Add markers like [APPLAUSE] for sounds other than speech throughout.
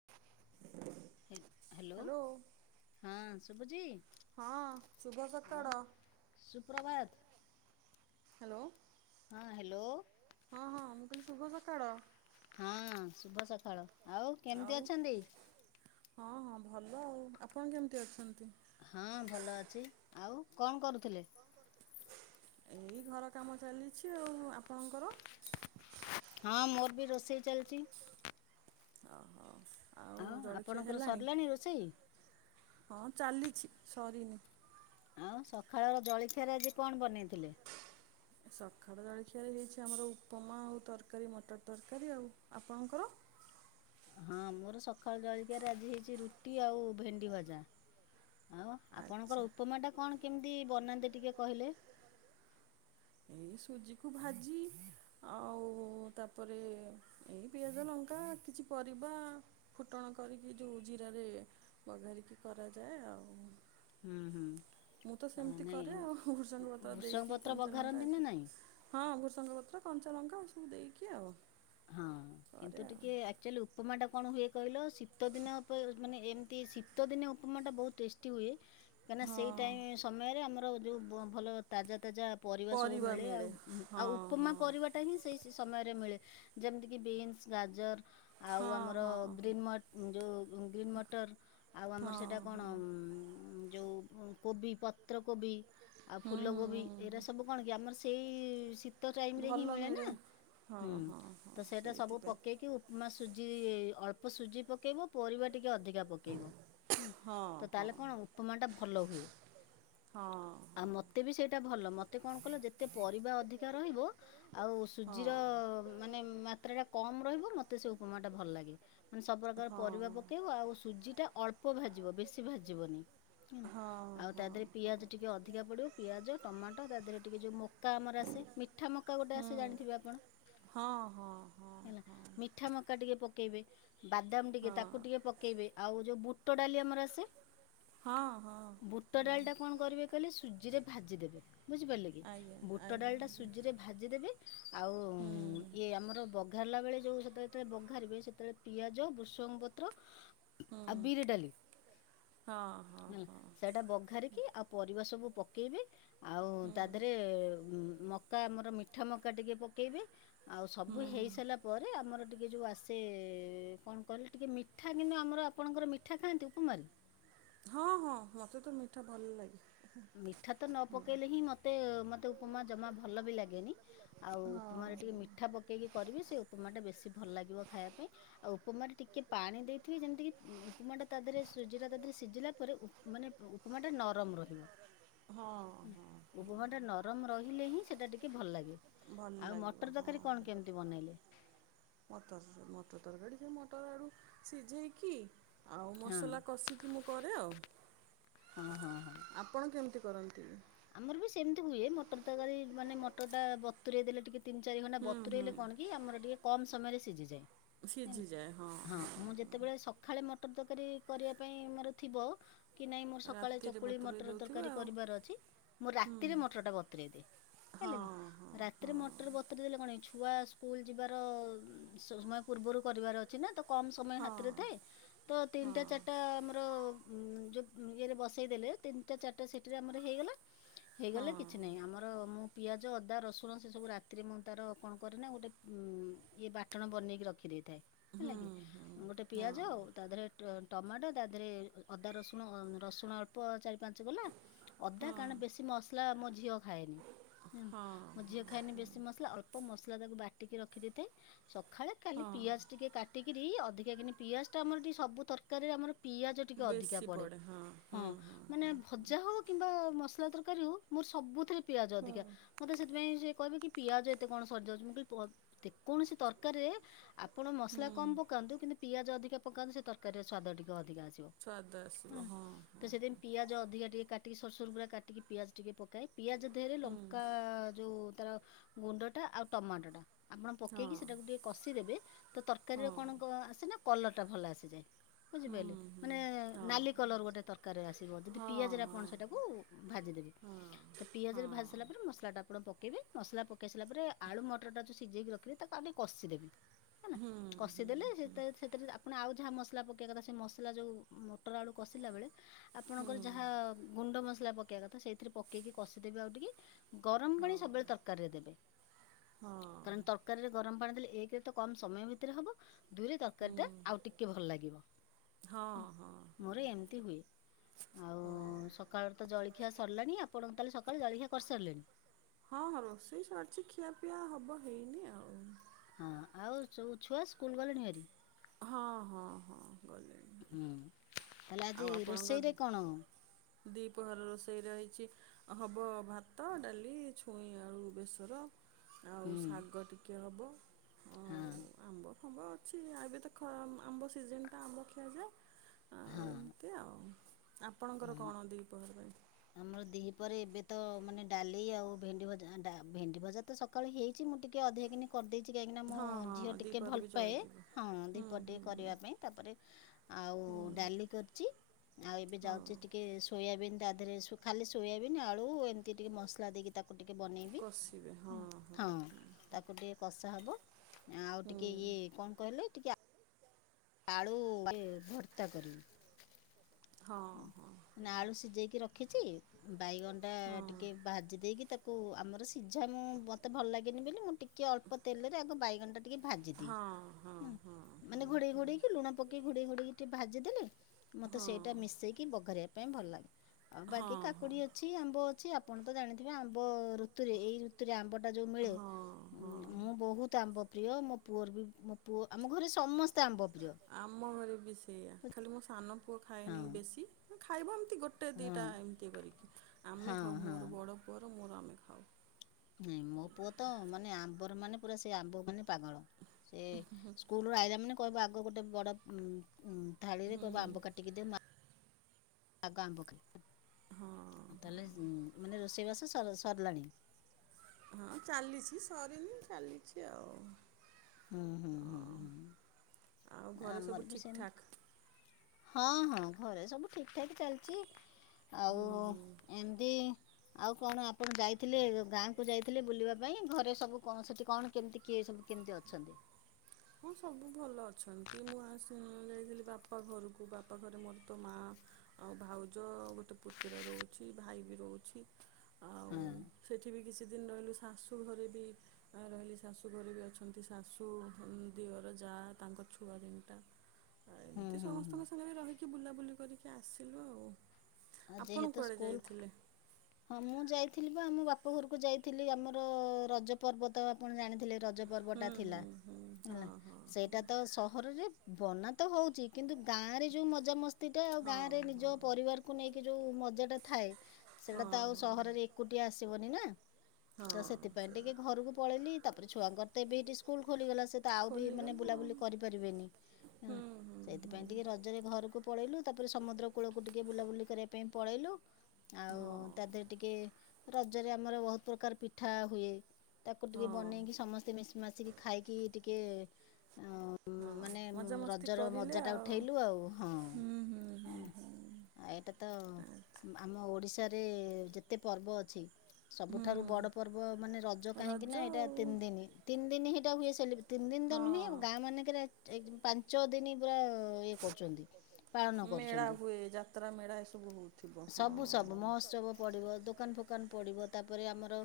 [INAUDIBLE] ହେ hello hello ହ ଶୁବୁଚି? ହଁ ଶୁଭ ସକାଳ। ସୁପ୍ରଭାତ୍। ହାଲୋ। ହଁ ହାଲୋ। ହଁ ହଁ ମୁଁ କଇଲି ଶୁଭ ସକାଳ। ହଁ ଶୁଭ ସକାଳ ଆଉ କେମିତି ଅଛନ୍ତି? ହଁ ହଁ ଭଲ ଆଉ। ଆପଣ କେମିତି ଅଛନ୍ତି? ହଁ ଭଲ ଅଛି ଆଉ କଣ୍ କରୁଥିଲେ? ଏଇ ଘର କାମ ଚାଲିଛି ଆଉ। ଆପଣଙ୍କର? ହା ମୋର୍ ବି ରୋଷେଇ ଚାଲିଛି। ଓହୋ। ଆଉ ଜଳଖିଆ ଆପଣଙ୍କର ହେଲାଣି? ସରିଲାଣି ରୋଷେଇ? ହଁ ଚାଲିଚି ସରିନି। ଆଉ ସକାଳର ଜଳିଖିଆରେ ଆଜି କଣ୍ ବନେଇଥିଲେ? ସକାଳ ଜଳଖିଆରେ ହେଇଛି ଆମର ଉପମା ଆଉ ତର୍କାରୀ ମଟର ତର୍କାରୀ ଆଉ। ଆପଣଙ୍କର? ହଁ ମୋର୍ ସକାଳ ଜଳଖିଆରେ ଆଜି ହେଇଛି ରୁଟି ଆଉ ଭେଣ୍ଡି ଭଜା। ଆଉ ଆପଣଙ୍କର ଆଚ୍ଛା ଉପମା ଟା କଣ୍ କେମିତି ବନାନ୍ତି ଟିକେ କହିଲେ? ଏଇ ସୁଜି କୁ ଭାଜି ଆଉ ତାପରେ ଏଇ ପିଆଜ ଲଙ୍କା କିଛି ପରିବା ଫୁଟଣ କରିକି ଯୋଉ ଜିରାରେ ବଘାରିକି କରାଯାଏ ଆଉ। ହୁଁ ହୁଁ। ମୁଁ ତ ଆ, ସେମିତି ନାଇଁ କରେ ଆଉ ଭୃସଙ୍ଗ ପତ୍ର ଭୃଷଙ୍ଗ ଦେଇକି ପତ୍ର କଞ୍ଚା ଲଙ୍କା ବଘାରନ୍ତି ନା ନାଇଁ? ହଁ ଭୃସଙ୍ଗ ପତ୍ର କଞ୍ଚା ଲଙ୍କା ଏସବୁ ଦେଇକି ଆଉ। ହଁ କରେ କିନ୍ତୁ ଆଉ। ଟିକେ ଆଇ ଅଚୁଲ୍ୟ ଉପମାଟା କଣ ହୁଏ କଇଲ ଶୀତ ଦିନ ଅବ ଅ ମାନେ ଏମିତି ଶୀତ ଦିନେ ଉପମାଟା ବହୁତ୍ ଟେଷ୍ଟ୍ ଟି ଉଏ କାଇଁକିନା ସେଇ ହଁ ଟାଇ ସମୟରେ ଆମର ଯେଉଁ ଭଲ ତାଜା ତାଜା ପରିବା ସବୁ ମିଳେ ଆଉ ଆଉ ଉପମା ପରିବା ତା ହିଁ ସେଇ ସ ସମୟରେ ମିଳେ ଯେମତି କି ବିନ୍ସ୍ ଗାଜର୍ ଆଉ ହଁ ଆମର ହଁ। ଗ୍ରୀନ୍ ମଟ୍ ଯୋଉ ଗ୍ରୀନ୍ ମଟର୍ ଆଉ ହଁ ଆମର ସେଟା କଣ ହଁ ଉଁ ଯୋଉ କୋବି ପତ୍ରକୋବି ଆଉ ହୁଁ ଫୁଲକୋବି ଏଇରା ସବୁ କଣ କି ଆମର୍ ସେଇ ଶୀ ତ ଯାଇମ୍ ହୁଁ ରେ ହିଁ ଭଲ ମିଳେ ନାଁ ହଁ ହୁଁ। ହଁ ହଁ ତ ସେଟା ସବୁ ସେଇଥିପାଇଁ ପକେଇକି ଉପ୍ମା ସୁଜି ଅଳ୍ପ ସୁଜି ପକେଇବ ପରିବା ଟିକେ ଅଧିକା ପକେଇବ ହଁ ତ ତାହେଲେ ହଁ। କଣ ଉପମା ଟା ଭଲ ହୁଏ। ହଁ ଆ ମତେ ବି ସେଇଟା ଭଲ ମତେ କଣ କଲ ଯେତେ ପରିବା ଅଧିକା ରହିବ ଆଉ ହଁ ସୁଜିର ମାନେ ମାତ୍ରା ଟା କମ୍ ରହିବ ମତେ ସେ ଉପମା ଟା ଭଲ୍ ଲାଗେ ମାନେ ସବୁପ୍ରକାର ପରିବା ହଁ ପକେଇବ ଆଉ ସୁଜିଟା ଅଳ୍ ପ ଭାଜିବ ବେଶି ଭାଜିବନି ହଁ ଆଉ ହଁ ତା ଦେଅରେ ପିଆଜ ଟିକେ ଅଧିକା ପଡ଼ିବ ପିଆଜ ଟମାଟ ତା ଦେଅରେ ଟିକେ ଯୋଉ ମକା ଆମର ଆସେ ମି ଠା ମକା ଗୋଟେ ହଁ ଆସେ ଜାଣିଥିବେ ଆପଣ? ହଁ ହଁ ହଁ। ହେଲା ହଁ ମିଠା ମକା ଟିକେ ପକେଇବେ ବାଦାମ ଟିକେ ହଁ ତାକୁ ଟିକେ ପ କେଇବେ ଆଉ ଯୋଉ ବୁଟ ଡାଲି ଆମର ଆସେ। ହଁ ହଁ। ବୁଟ ଡାଲି ଟା କଣ କରିବେ କହିଲେ ସୁଜି ରେ ଭାଜିଦେବେ ବୁଝିପାରିଲେ କି? ଆଜ୍ଞା ବୁଟ ଡାଲି ଟା ସୁଜିରେ ଭାଜିଦେବେ ଆଉ ହୁଁ। ଇଏ ଆମର ବଘାରିଲା ବେଳେ ଯୋଉ ସେତେବେଳେ ବଘାରିବେ ସେତେବେଳେ ପିଆଜ ବୃଷଙ୍ଗ ପତ୍ର। ଆଉ ବିରି ଡାଲି ହଁ ହେଲା। ହଁ ସେଇଟା ବଘାରିକି ଆଉ ପରିବା ସବୁ ପକେଇବେ ଆଉ ତା ଦେହରେ ଉ ମ କା ଆମର ମିଠା ମକା ଟିକେ ପକେଇବେ ଆଉ ସବୁ ହେଇସାରିଲା ପରେ ଆମର ଟିକେ ଯଉ ଆସେ ସେ କଣ କହିଲ ଟିକେ ମିଠା କିନ୍ତୁ ଆମର ଆପଣଙ୍କର ମିଠା ଖାଆନ୍ତି ଉପମାରେ? ହଁ ହଁ ମୋତେ ତ ମିଠା ଭଲ ଲାଗେ। ମିଠା ତ ନ ପକେଇଲେ ହିଁ ମତେ ମତେ ଉପମା ଜମା ଭଲ ବି ଲାଗେନି। ଆଉ ଉପମାରେ ହଁ ଟିକେ ମିଠା ପକେଇକି କରିବେ ସେ ଉପମାଟା ବେଶୀ ଭଲ ଲାଗିବ ଖାଇବା ପାଇଁ। ଆଉ ଉପମାରେ ଟିକେ ପାଣି ଦେଇଥିବେ ଯେମିତି କି ଉଁ ଉପମା ଟା ତା ଦେହରେ ସୁଜି ଟା ତା ଦେହରେ ସିଝିଲା ପରେ ଉ ମାନେ ଉପମା ଟା ନରମ ରହିବ। ହଁ। ହଁ ଉପମା ଟା ନରମ ରହିଲେ ହିଁ ସେଟା ଟିକେ ଭଲ ଲାଗେ ଭଲ ଆଉ ଲାଗିବ ମଟର ତରକାରୀ କଣ ହଁ କେମି ବନେଇଲେ। ମଟର ମଟର ତରକାଡୀ ସେ ମଟର ଆଡୁ ସିଝେଇକି ଆଉ ହଁ ମସଲା କଷିକି ମୁଁ କରେ ଆଉ ହଁ ହଁ ହଁ। ଆପଣ କେମତି କରନ୍ତି? ଆମର ବି ସେମତି ହୁଏ ମଟର ତରକାରୀ ମାନେ ମଟର ଟା ବତୁରେଇଦେଲେ ଟିକେ ତିନି ଚାରି ଘଣ୍ଟା ହୁଁ ବତୁରେଇଲେ ହୁଁ କଣ କି ଆମର ଟିକେ କମ୍ ସମୟରେ ସିଝିଯାଏ। ହେଲା ସିଝିଯାଏ ହଁ। ଯେତେବେଳେ ସଖାଳେ ମଟର ତରକାରୀ କରିବା ପାଇଁ ଆମର ଥିବ। କି ନାଇଁ ମୋର ସକାଳେ ରାତିରେ ଚକୁଳି ବତୁରେଇ ମଟର ଦେଉଥିବେ ତରକାରୀ ଆଉ କରିବାର ଅଛି। ମୁଁ ହୁଁ ରାତିରେ ମଟର ଟା ବତୁରେଇଦିଏ ହଁ ହେଲା ହଁ କି ରାତିରେ ମଟର ବ ତୁରେଇଦେଲେ କଣ କି ଛୁଆ ସ୍କୁଲ ଯିବାର ସ ସମୟ ପୂର୍ବରୁ କରିବାର ଅଛି ନା ତ କମ୍ ସମୟ ହଁ ହାତରେ ଥାଏ ତ ହଁ ତିନିଟା ଚାରିଟା ଆମର ଉଁ ଯୋଉ ଇଏରେ ବସେଇ ଦେଲେ ତିନିଟା ଚାରିଟା ସିଟିରେ ଆମର ହେଇଗଲା। ହେଇଗଲେ ହଁ କିଛି ନାହିଁ ଆମର ମୁଁ ପିଆଜ, ଅଦା, ରସୁଣ ସେସବୁ ରାତିରେ ମୁଁ ତାର କଣ କରେନା ଗୋଟେ ଉମ ଇଏ ବାଟଣ ବନେଇକି ରଖିଦିଏ। ହଁ ହୁଁ ହେଲା କି ହୁଁ ଗୋଟେ ହଁ ପିଆଜ ତା ଦେହରେ ଟମାଟୋ ତା ଦେହରେ ଅଦା, ରସୁଣ ହ ରସୁଣ ଅଳ୍ପ ଚାରି ପାଞ୍ଚ କୋଲା ଅଦା ହଁ କାରଣ ବେଶୀ ମସଲା ମୋ ଝିଅ ଖାଏନି, ହଁ ମୋ ଝିଅ ଖାଏନି ବେଶୀ ମସଲା ଅଳ୍ପ ମସଲା ତାକୁ ବାଟିକି ରଖି ଦେଇଥାଏ ସଖାଳେ ଖାଲି ହଁ ପିଆଜ ଟିକେ କାଟିକିରି ଅଧିକା କିିନି ପିଆଜ ଟା ଆମର ଟିକେ ସବୁ ତରକାରୀ ଆମର ପିଆଜ ଟିକେ ଅଧିକା ବେଶୀ ପଡେ ପଡ଼େ ହଁ ହୁଁ ହୁଁ ମାନେ ଭଜା ହଉ କିମ୍ବା ମସଲା ତରକାରୀ ହଉ ମୋର ସବୁଥିରେ ପିଆଜ ହୁଁ ଅଧିକା। ମତେ ସେଥିପାଇଁ ସେ କହିବେ କି ପିଆଜ ଏତେ କଣ ସରିଯାଉଛି ମୁଁ କହିଲି ଯେକୌଣସି ତରକାରୀରେ ଆପଣ ମସଲା ହୁଁ କମ୍ ପକାନ୍ତୁ କିନ୍ତୁ ପିଆଜ ଅଧିକା ପକାନ୍ତୁ ସେ ତରକାରୀର ସ୍ଵାଦ ଟିକେ ଅଧିକା ଆସିବ। ସ୍ବାଦ ଆସିବ ହଁ ତ ହଁ। ସେଥିପାଇଁ ପିଆଜ ଅଧିକା ଟିକେ କାଟିକି ସରୁ ସରୁ ପୁରା କାଟିକି ପିଆଜ ଟିକେ ପକାଏ। ପିଆଜ ଦେହରେ ହୁଁ ଲଙ୍କା ଯୋଉ ତାର ଗୁଣ୍ଡ ଟା ଆଉ ଟମାଟୋ ଟା। ଆପଣ ହଁ ପକେଇକି ସେଟାକୁ ଟିକେ କଷିଦେବେ ତ ତରକାରୀର ହଁ କଣ କ ଆସେ ନା କଲର ଟା ଭଲ ଆସିଯାଏ, ହୁଁ ବୁଝିପାଇଲେ ହୁଁ ମାନେ ହଁ ନାଲି କଲର ଗୋଟେ ତର କାରୀରେ ଆସିବ ହଁ ଯଦି ପିଆଜ ରେ ହଁ ଆପଣ ସେଟାକୁ ଭାଜିଦେବେ। ହଁ ତ ପିଆଜ ହଁ ରେ ଭାଜି ସାରା ପରେ, ମସଲାଟା ଆପଣ ପକେଇବେ। ମସଲା ପକେଇ ସାରଲା ପରେ, ଆଳୁ ମଟର ଟା ଯ ସିଝେଇକି ରଖ୍ ତାକୁ ଆଗ କଷିଦେବେ ହେ ହୁଁ ହୁଁ କଷିଦେଲେ ହୁଁ ସେଥିରେ ଆପଣ ଆଉ ଯାହା ମସଲା ପକେଇବା କଥା ସେ ମସଲା ଯୋଉ, ମଟର ଆଳୁ କଷିଲା ବେଳେ ହୁଁ ଆପଣଙ୍କର ଯାହା ଗୁଣ୍ଡ ମସଲା ପକେଇବା କଥା। ସେଇଥିରେ ପକେଇକି କଷିଦେବି ଆଉ ଟିକେ। ଗରମ ପାଣି ହଁ ସବୁବେଳେ ତରକାରୀରେ ଦେବେ, ହଁ କାରଣ ରେ ଗରମ ପାଣି ଦେଲେ, ଏକ ରେ ସମୟ ଭିତରେ ହବ। ଦୁଇରେ ତରକାରୀ ଟା ହୁଁ ଆଉ ଟିକେ ଭଲ ଲାଗିବ। ହଁ ହଁ ହଁ ମୋର ଏମିତି ହୁଏ। ଆଉ ହଁ ସକାଳ ତ ଜଳ ଖିଆ ସିରିଲାଣି। ଆପଣ ତାହେ ସକାଳ ଜଳଖିଆ କରିସାରିଲେଣି। ହଁ, ହଁ ରୋଷେଇ ସରିଛି ଖିଆପିଆ ହବ ହେଇନି ଆଉ। ହଁ। ଆଉ ସ ଛୁଆ, ସ୍କୁଲ ଗଲେଣି ଭାରି? ହଁ, ହଁ, ହଁ। ଗଲେଣି ଭାରି। ହେଲା ଆଜି ରୋଷେଇରେ କଣ? ଦୀପହର ରୋଷେଇ ରହିଛି ହବ ଭାତ, ଡାଲି, ଛୁଇଁ ଆଳୁ ବେସର। ଆଉ ହୁଁ ଶାଗ ଟିକେ ହବ ହଁ ଆଉ ଆମ୍ବ ଫମ୍ବ ଅଛି ଏବେ ତା ଖରା ଆମ୍ବ ସିଜନ୍ ଟା, ଆମ୍ବ ଖିଆଯାଏ ଆଉ ହଁ ଏମିତି ଆଉ। ଆପଣଙ୍କର ହୁଁ କଣ? ଦି ପହର ପାଇଁ। ଆମର ଦିହି ପରେ, ଏବେ ତ ମାନେ ଡାଲି ଆଉ ଭେଣ୍ଡି ଭଜା। ଭେଣ୍ଡି ଭଜା ତ ସକାଳ ହେଇଛି, ମୁଁ ଟିକେ ଅଧିକକିନି କରିଦେଇଛି କାହିଁକିନା ମୋ ହଁ ହଁ ଝିଅ ଟିକେ ଦିପହରେ ଭଲ ବି ପାଏ ଚଳିଯିବ ହଁ, ହୁଁ ଦୀପ ଟିକେ ହୁଁ ହୁଁ କରିବା ପାଇଁ ତାପରେ ଆଉ ହୁଁ ଡାଲି କରିଛି। ଆଉ ଏବେ ଯାଉ ହଁ। ଟିକେ ସୋୟାବିନ୍ ତା ଦେହରେ। ଖାଲି ସୋୟାବିନ୍, ଆଳୁ ଏମିତି ଟିକେ ମସଲା ଦେଇକି ତାକୁ ଟିକେ ବନେଇବି। ହଁ ତାକୁ ଟିକେ କଷା ହବ। ଆଉ ଟିକେ ହୁଁ ଇଏ। କଣ କହିଲେ? ଟିକେ ଆଳୁ ଭର୍ତ୍ତା କରିବି। ହଁ ହଁ ନା ଆଳୁ ସିଜେଇକି ରଖିଚି ବାଇଗଣ ଟା ଟିକେ ଭାଜି ଦେଇକି ତାକୁ କୁ ଆମର ସିଝା ମୁଁ ମତେ ଭଲ ଲାଗେନି ବେଲି ମୁଁ ଟିକେ ଅଳ୍ପ ତେଲେରେ ଆଗ ବାଇଗଣ ଟା ଟିକେ ହଁ ଭାଜିଦିଏ ଉଁ ହଁ ମାନେ ଘୋଡେଇ ଘୋଡେଇକି ଲୁଣ ପକେଇ ଘୋଡେଇ ଘୋଡେଇକି ଟିକେ ଭାଜିଦେଲେ ହଁ ହଁ ହଁ ହଁ ମତେ ହଁ ସେଇଟା ମିଶେଇକି ବ କରିବା ପାଇଁ ଭଲ ଲାଗେ ଆଉ ବାକି ହଁ ହଁ କାକୁଡି ଅଛି ଆମ୍ବ ଅଛି ଆପଣ ତ ଜାଣିଥିବେ ଆମ୍ବ ଋତୁରେ ଏଇ ଋତୁରେ ଆମ୍ବ ଟା ଯୋଉ ମିଳେ ହଁ ହଁ ମୁଁ ବହୁତ ଆମ୍ବ ପ୍ରିୟ ମୋ ପୁଅର ବି ମୋ ପୁଅ ଆମ ଘରେ ସମସ୍ତେ ଆମ୍ବ ପ୍ରିୟ। ଆମ ଘରେ ବି ସେଇଆ ଖାଲି ମୋ ସାନ ପୁଅ ହଁ ଖାଏନି ବେଶୀ ଖାଇବ ଏମତି ଗୋ ଟେ ହଁ ଦିଟା ଏମତି କରିକି ହଁ ଆମେ ଖାଉ ହଁ ମୋର ବଡ଼ ପୁଅର ମୋର ଆମେ ଖାଉ। ନାଇଁ ମୋ ପୁଅ ତ ମାନେ ଆମ୍ବର ମାନେ ପୁରା ସେ ଆମ୍ବ ମାନେ ପାଗଳ ସେ। ସ୍କୁଲରୁ ଆଇଲା ମାନେ କହିବ ଆଗ ଗୋଟେ ବଡ଼ ଉଁ ଥାଳିରେ ହୁଁ କହିବ ଆମ୍ବ କାଟିକି ଦେ ମୁଁ ଆ ଆଗ ଆମ୍ବ ଖାଇବି। ହଁ ହଁ ହଁଚାଲିଛି ସରିନି ଚାଲିଚି ଆଉ। ହୁଁ ହୁଁ। ହୁଁ ହଁ ହୁଁ ଆଉ ଘରେ ଆମର ସବୁ ବି ଠିକ୍ ଠାକ୍ ସେମତି ହଁ ହଁ ଘରେ ସବୁ ଠିକ୍ ଠାକ୍ ଚାଲଚି। ଆଉ ହୁଁ ହୁଁ ଏମତି। ଆଉ କଣ ଆପଣ ଯାଇଥିଲେ ଗାଁ କୁ ଯାଇଥିଲେ ବୁଲିବା ପାଇଁ ଘରେ ସବୁ କଣ ସେଠି କଣ କେମିତି? କିଏ ସବୁ କେମତି ଅଛନ୍ତି? ହଁ ସବୁ ଭଲ ଅଛନ୍ତି ମୁଁ ଆ ସେ ଯାଇଥିଲି ବାପା ବାପା ଘରୁକୁ ବାପା ଘରେ ମୋର ତ ମା ଆଉ ଭାଉଜ ଗୋଟେ ପୁତୁରା ରହୁଛି ଭାଇ ବି ରହୁଛି। ଆଉ ହଁ ସେଠି ବି କିଛି ଦିନ ରହିଲୁ ଶାଶୁ ଶୁଘରେ ବି ରହିଲି ଶାଶୁଘରେ ବି ଅଛନ୍ତି ଶାଶୁ ଦିଅର ଜା ତାଙ୍କ ଛୁଆ ତିନିଟା ହୁଁ ଏମିତି ହୁଁ ହୁଁ ସମସ୍ତଙ୍କ ସାଙ୍ଗରେ ରହି କି ବୁଲାବୁଲି କରିକି ଆସିଲୁ ଆଉ ଆଉ ଆପଣ ଯେହେତୁ କୁଆଡେ ସ୍କୁଲ ଯାଇଥିଲେ? ହଁ ମୁଁ ଯାଇଥିଲି ବା ଆମ ବାପ ଘରୁକୁ ଯାଇଥିଲି ଆମର ରଜ ପର୍ବ ତ ଆପଣ ଜାଣିଥିଲେ ର ରଜ ହୁଁ ପର୍ବଟା ଥିଲା ହୁଁ ହୁଁ ହଁ ହେଲା ହଁ ସେଇଟା ତ ସହରରେ ବନା ତ ହଉଚି କିନ୍ତୁ ଗାଁ ରେ ଯୋଉ ମଜାମସ୍ତି ଟା ଆଉ ହଁ ଗାଁ ରେ ହଁ ହଁ ନିଜ ପରିବାର ନେଇକି ଯୋଉ ମଜା ଟା ଥାଏ ସେଇଟା ହଁ ତ ଆଉ ସହରରେ ଏକୁଟିଆ ଆସିବନି ନା। ହଁ ତ ହଁ ସେଥିପାଇଁ ସେଇଆ। ଟିକେ ଘରୁକୁ ପଳେଇଲି ତାପରେ ଛୁଆଙ୍କର ତ ଏବେ ଏଇଠି ସ୍କୁଲ ଖୋଲିଗଲା ସେ ତ ଆଉ ବି ମାନେ ଖୋଲିଗଲା ଆଉ ବୁଲାବୁଲି କରିପାରିବେନି। ନା ହୁଁ ନା ହୁଁ ସେଇଥିପାଇଁ ଟିକେ ହୁଁ ରଜରେ ଘରୁକୁ ପଳେଇଲୁ ତାପରେ ସମୁଦ୍ର କୂଳକୁ ଟିକେ ବୁଲାବୁଲି କରିବା ପାଇଁ ପଳେଇଲୁ। ଆଉ ହଁ ତା ଦେହରେ ଟିକେ ରଜରେ ଆମର ବହୁତ ପ୍ରକାର ପିଠା ହୁଏ। ତାକୁ ଟିକେ ହଁ ବନେଇକି ସମସ୍ତେ ମିଶି ମାଶିିକି ଖାଇକି ଟିକେ ଉଁ ହଁ ମାନେ ମଜାମସ୍ତି ରଜର କରିଲେ ମଜା ଟା ଆଉ ଉଠେଇଲୁ ଆଉ ହଁ। ହୁଁ ହୁଁ ହୁଁ ହୁଁ ଏଇଟା ତ ଆଚ୍ଛା ଆମ ଓଡିଶାରେ ଯେତେ ପର୍ବ ଅଛି ସବୁଠାରୁ ହୁଁ ବଡ ପର୍ବ ମାନେ ରଜ କାହିଁକି ନା ଏଇଟା ତିନି ଦିନି ତିନି ଦିନ ହେଇଟା ହିଁ ହୁଏ ସେଲିବ୍ରେ ତିନି ଦିନ ତ ଆଉ ନୁହେଁ ଗାଁ ମାନେଙ୍କରେ ଏକ ପାଁ ପାଞ୍ଚ ଦିନି ପୁରା ଇଏ କରୁଚନ୍ତି ପାଳନ ହଁ ମେଳା କରୁଚନ୍ତି। ହୁଏ ଯାତ୍ରା ମେଳା ଏସବୁ ହଉଥିବ ହଁ ସବୁ ସବୁ ସବୁ। ମହୋତ୍ସବ ପଡ଼ିବ ଦୋକାନ ଫୋକାନ ପଡ଼ିବ ତାପରେ ଆମର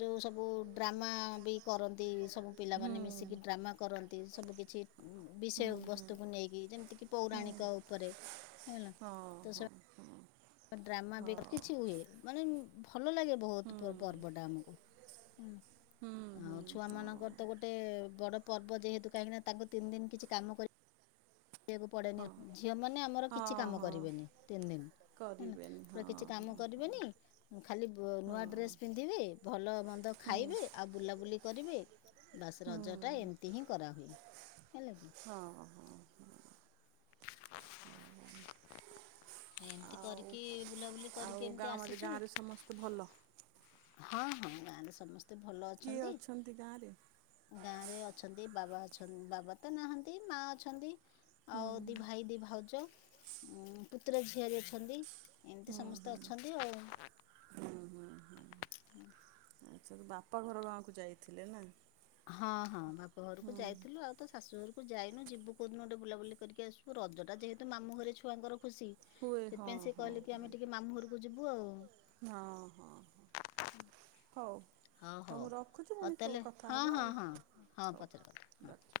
ଯୋଉ ସବୁ ଡ୍ରାମା ବି କରନ୍ତି ସବୁ ପିଲାମାନେ ହୁଁ ମିଶିକି ଡ୍ରାମା କରନ୍ତି ସବୁ କିଛି ବିଷୟ ହୁଁ ହୁଁ ବସ୍ତୁକୁ ନେଇକି ଯେମତିକି ହୁଁ ପୌରାଣିକ ଉପରେ। ହେଲା ହଁ, ତ ସେ ହଁ। ହଁ ଡ୍ରାମା ବି ହଁ କିଛି ହୁଏ ମାନେ ଭଲ ଲାଗେ ହୁଁ ବହୁତ ପର୍ବଟା ଆମକୁ। ହୁଁ ହୁଁ ଆଉ ଛୁଆ ହଁ ମାନଙ୍କର ତ ଗୋଟେ ବଡ ପର୍ବ, ଯେହେତୁ କାହିଁକି ନା ତାଙ୍କୁ ତିନି ଦିନି କିଛି କାମ କରି କୁ ପଡେନି, ହଁ ଝିଅ ମାନେ ଆମର କିଛି ହଁ କାମ ହଁ କରିବେନି ତିନି ଦିନ। ହେଲା କରିବେନି ହଁ ପୁରା କିଛି ହଁ କାମ କରିବେନି। ଖାଲି ବ ହଁ ନୂଆ ଡ୍ରେସ ପିନ୍ଧିବେ, ଭଲ ମନ୍ଦ ହୁଁ ଖାଇବେ, ଆଉ ବୁଲାବୁଲି କରିବେ। ବାସ ରଜ ହୁଁ ଟା ଏମିତି ହିଁ କରାହୁୁଏ, ହେଲା କି। ହଁ ହଁ ହଁ। [UNINTELLIGIBLE] ଆଉ ଏମିତି କରିକି ବୁଲାବୁଲି କରିକି ଆଉ ଗାଁ ଏମିତି ମାନେ ଆସିଛୁ ଗାଁ ରେ ସମସ୍ତେ ଭଲ? ହଁ, ହଁ ଗାଁରେ ସମସ୍ତେ ଭଲ କିଏ ଅଛନ୍ତି। ଗାଁରେ? ଗାଁ ରେ ଅଛନ୍ତି, ବାବା ଅଛନ୍ତି ବାବା ତ ନାହାନ୍ତି, ମା ଅଛନ୍ତି ହୁଁ ଆଉ ଭାଇ, ଦି ଭାଉଜ, ପୁତୁରା, ଝିଆରୀ ଅଛନ୍ତି। ଏମିତି ହୁଁ ହୁଁ। ସମସ୍ତେ ଅଛନ୍ତି ଆଉ। [UNINTELLIGIBLE] [INAUDIBLE] ବାପା ଘର ଗାଁକୁ ଯାଇଥିଲି ନାଁ? ହଁ, ହଁ ବାପ ଘରକୁ ଯାଇଥିଲୁ ଆଉ ଶାଶୁ ଘରକୁ ଯାଇନୁ ଯିବୁ କଉଦିନ ଗୋଟେ ବୁଲାବୁଲି କରିକି ଆସିବୁ। ରଜଟା ଯେହେତୁ ମାମୁଁ ଘରେ ଛୁଆଙ୍କର ଖୁସି। ହୁଏ ହଁ ସେଥିପାଇଁ ସେ ହଁ। କହିଲେ କି ଆମେ ହୁଏ ଟିକେ ମାମୁଁ ଘରକୁ ଯିବୁ ଆଉ। ହଁ, ହଁ ହଉ। ହଉ ମୁଁ ରଖୁଛି, ହଉ ପୁଣି କ ତାହେଲେ କଥା ହଁ ହବା ହଁ ଆଉ ହଁ ହଁ ହଉ ପଛରେ କଥା ହଁ। ରଖ।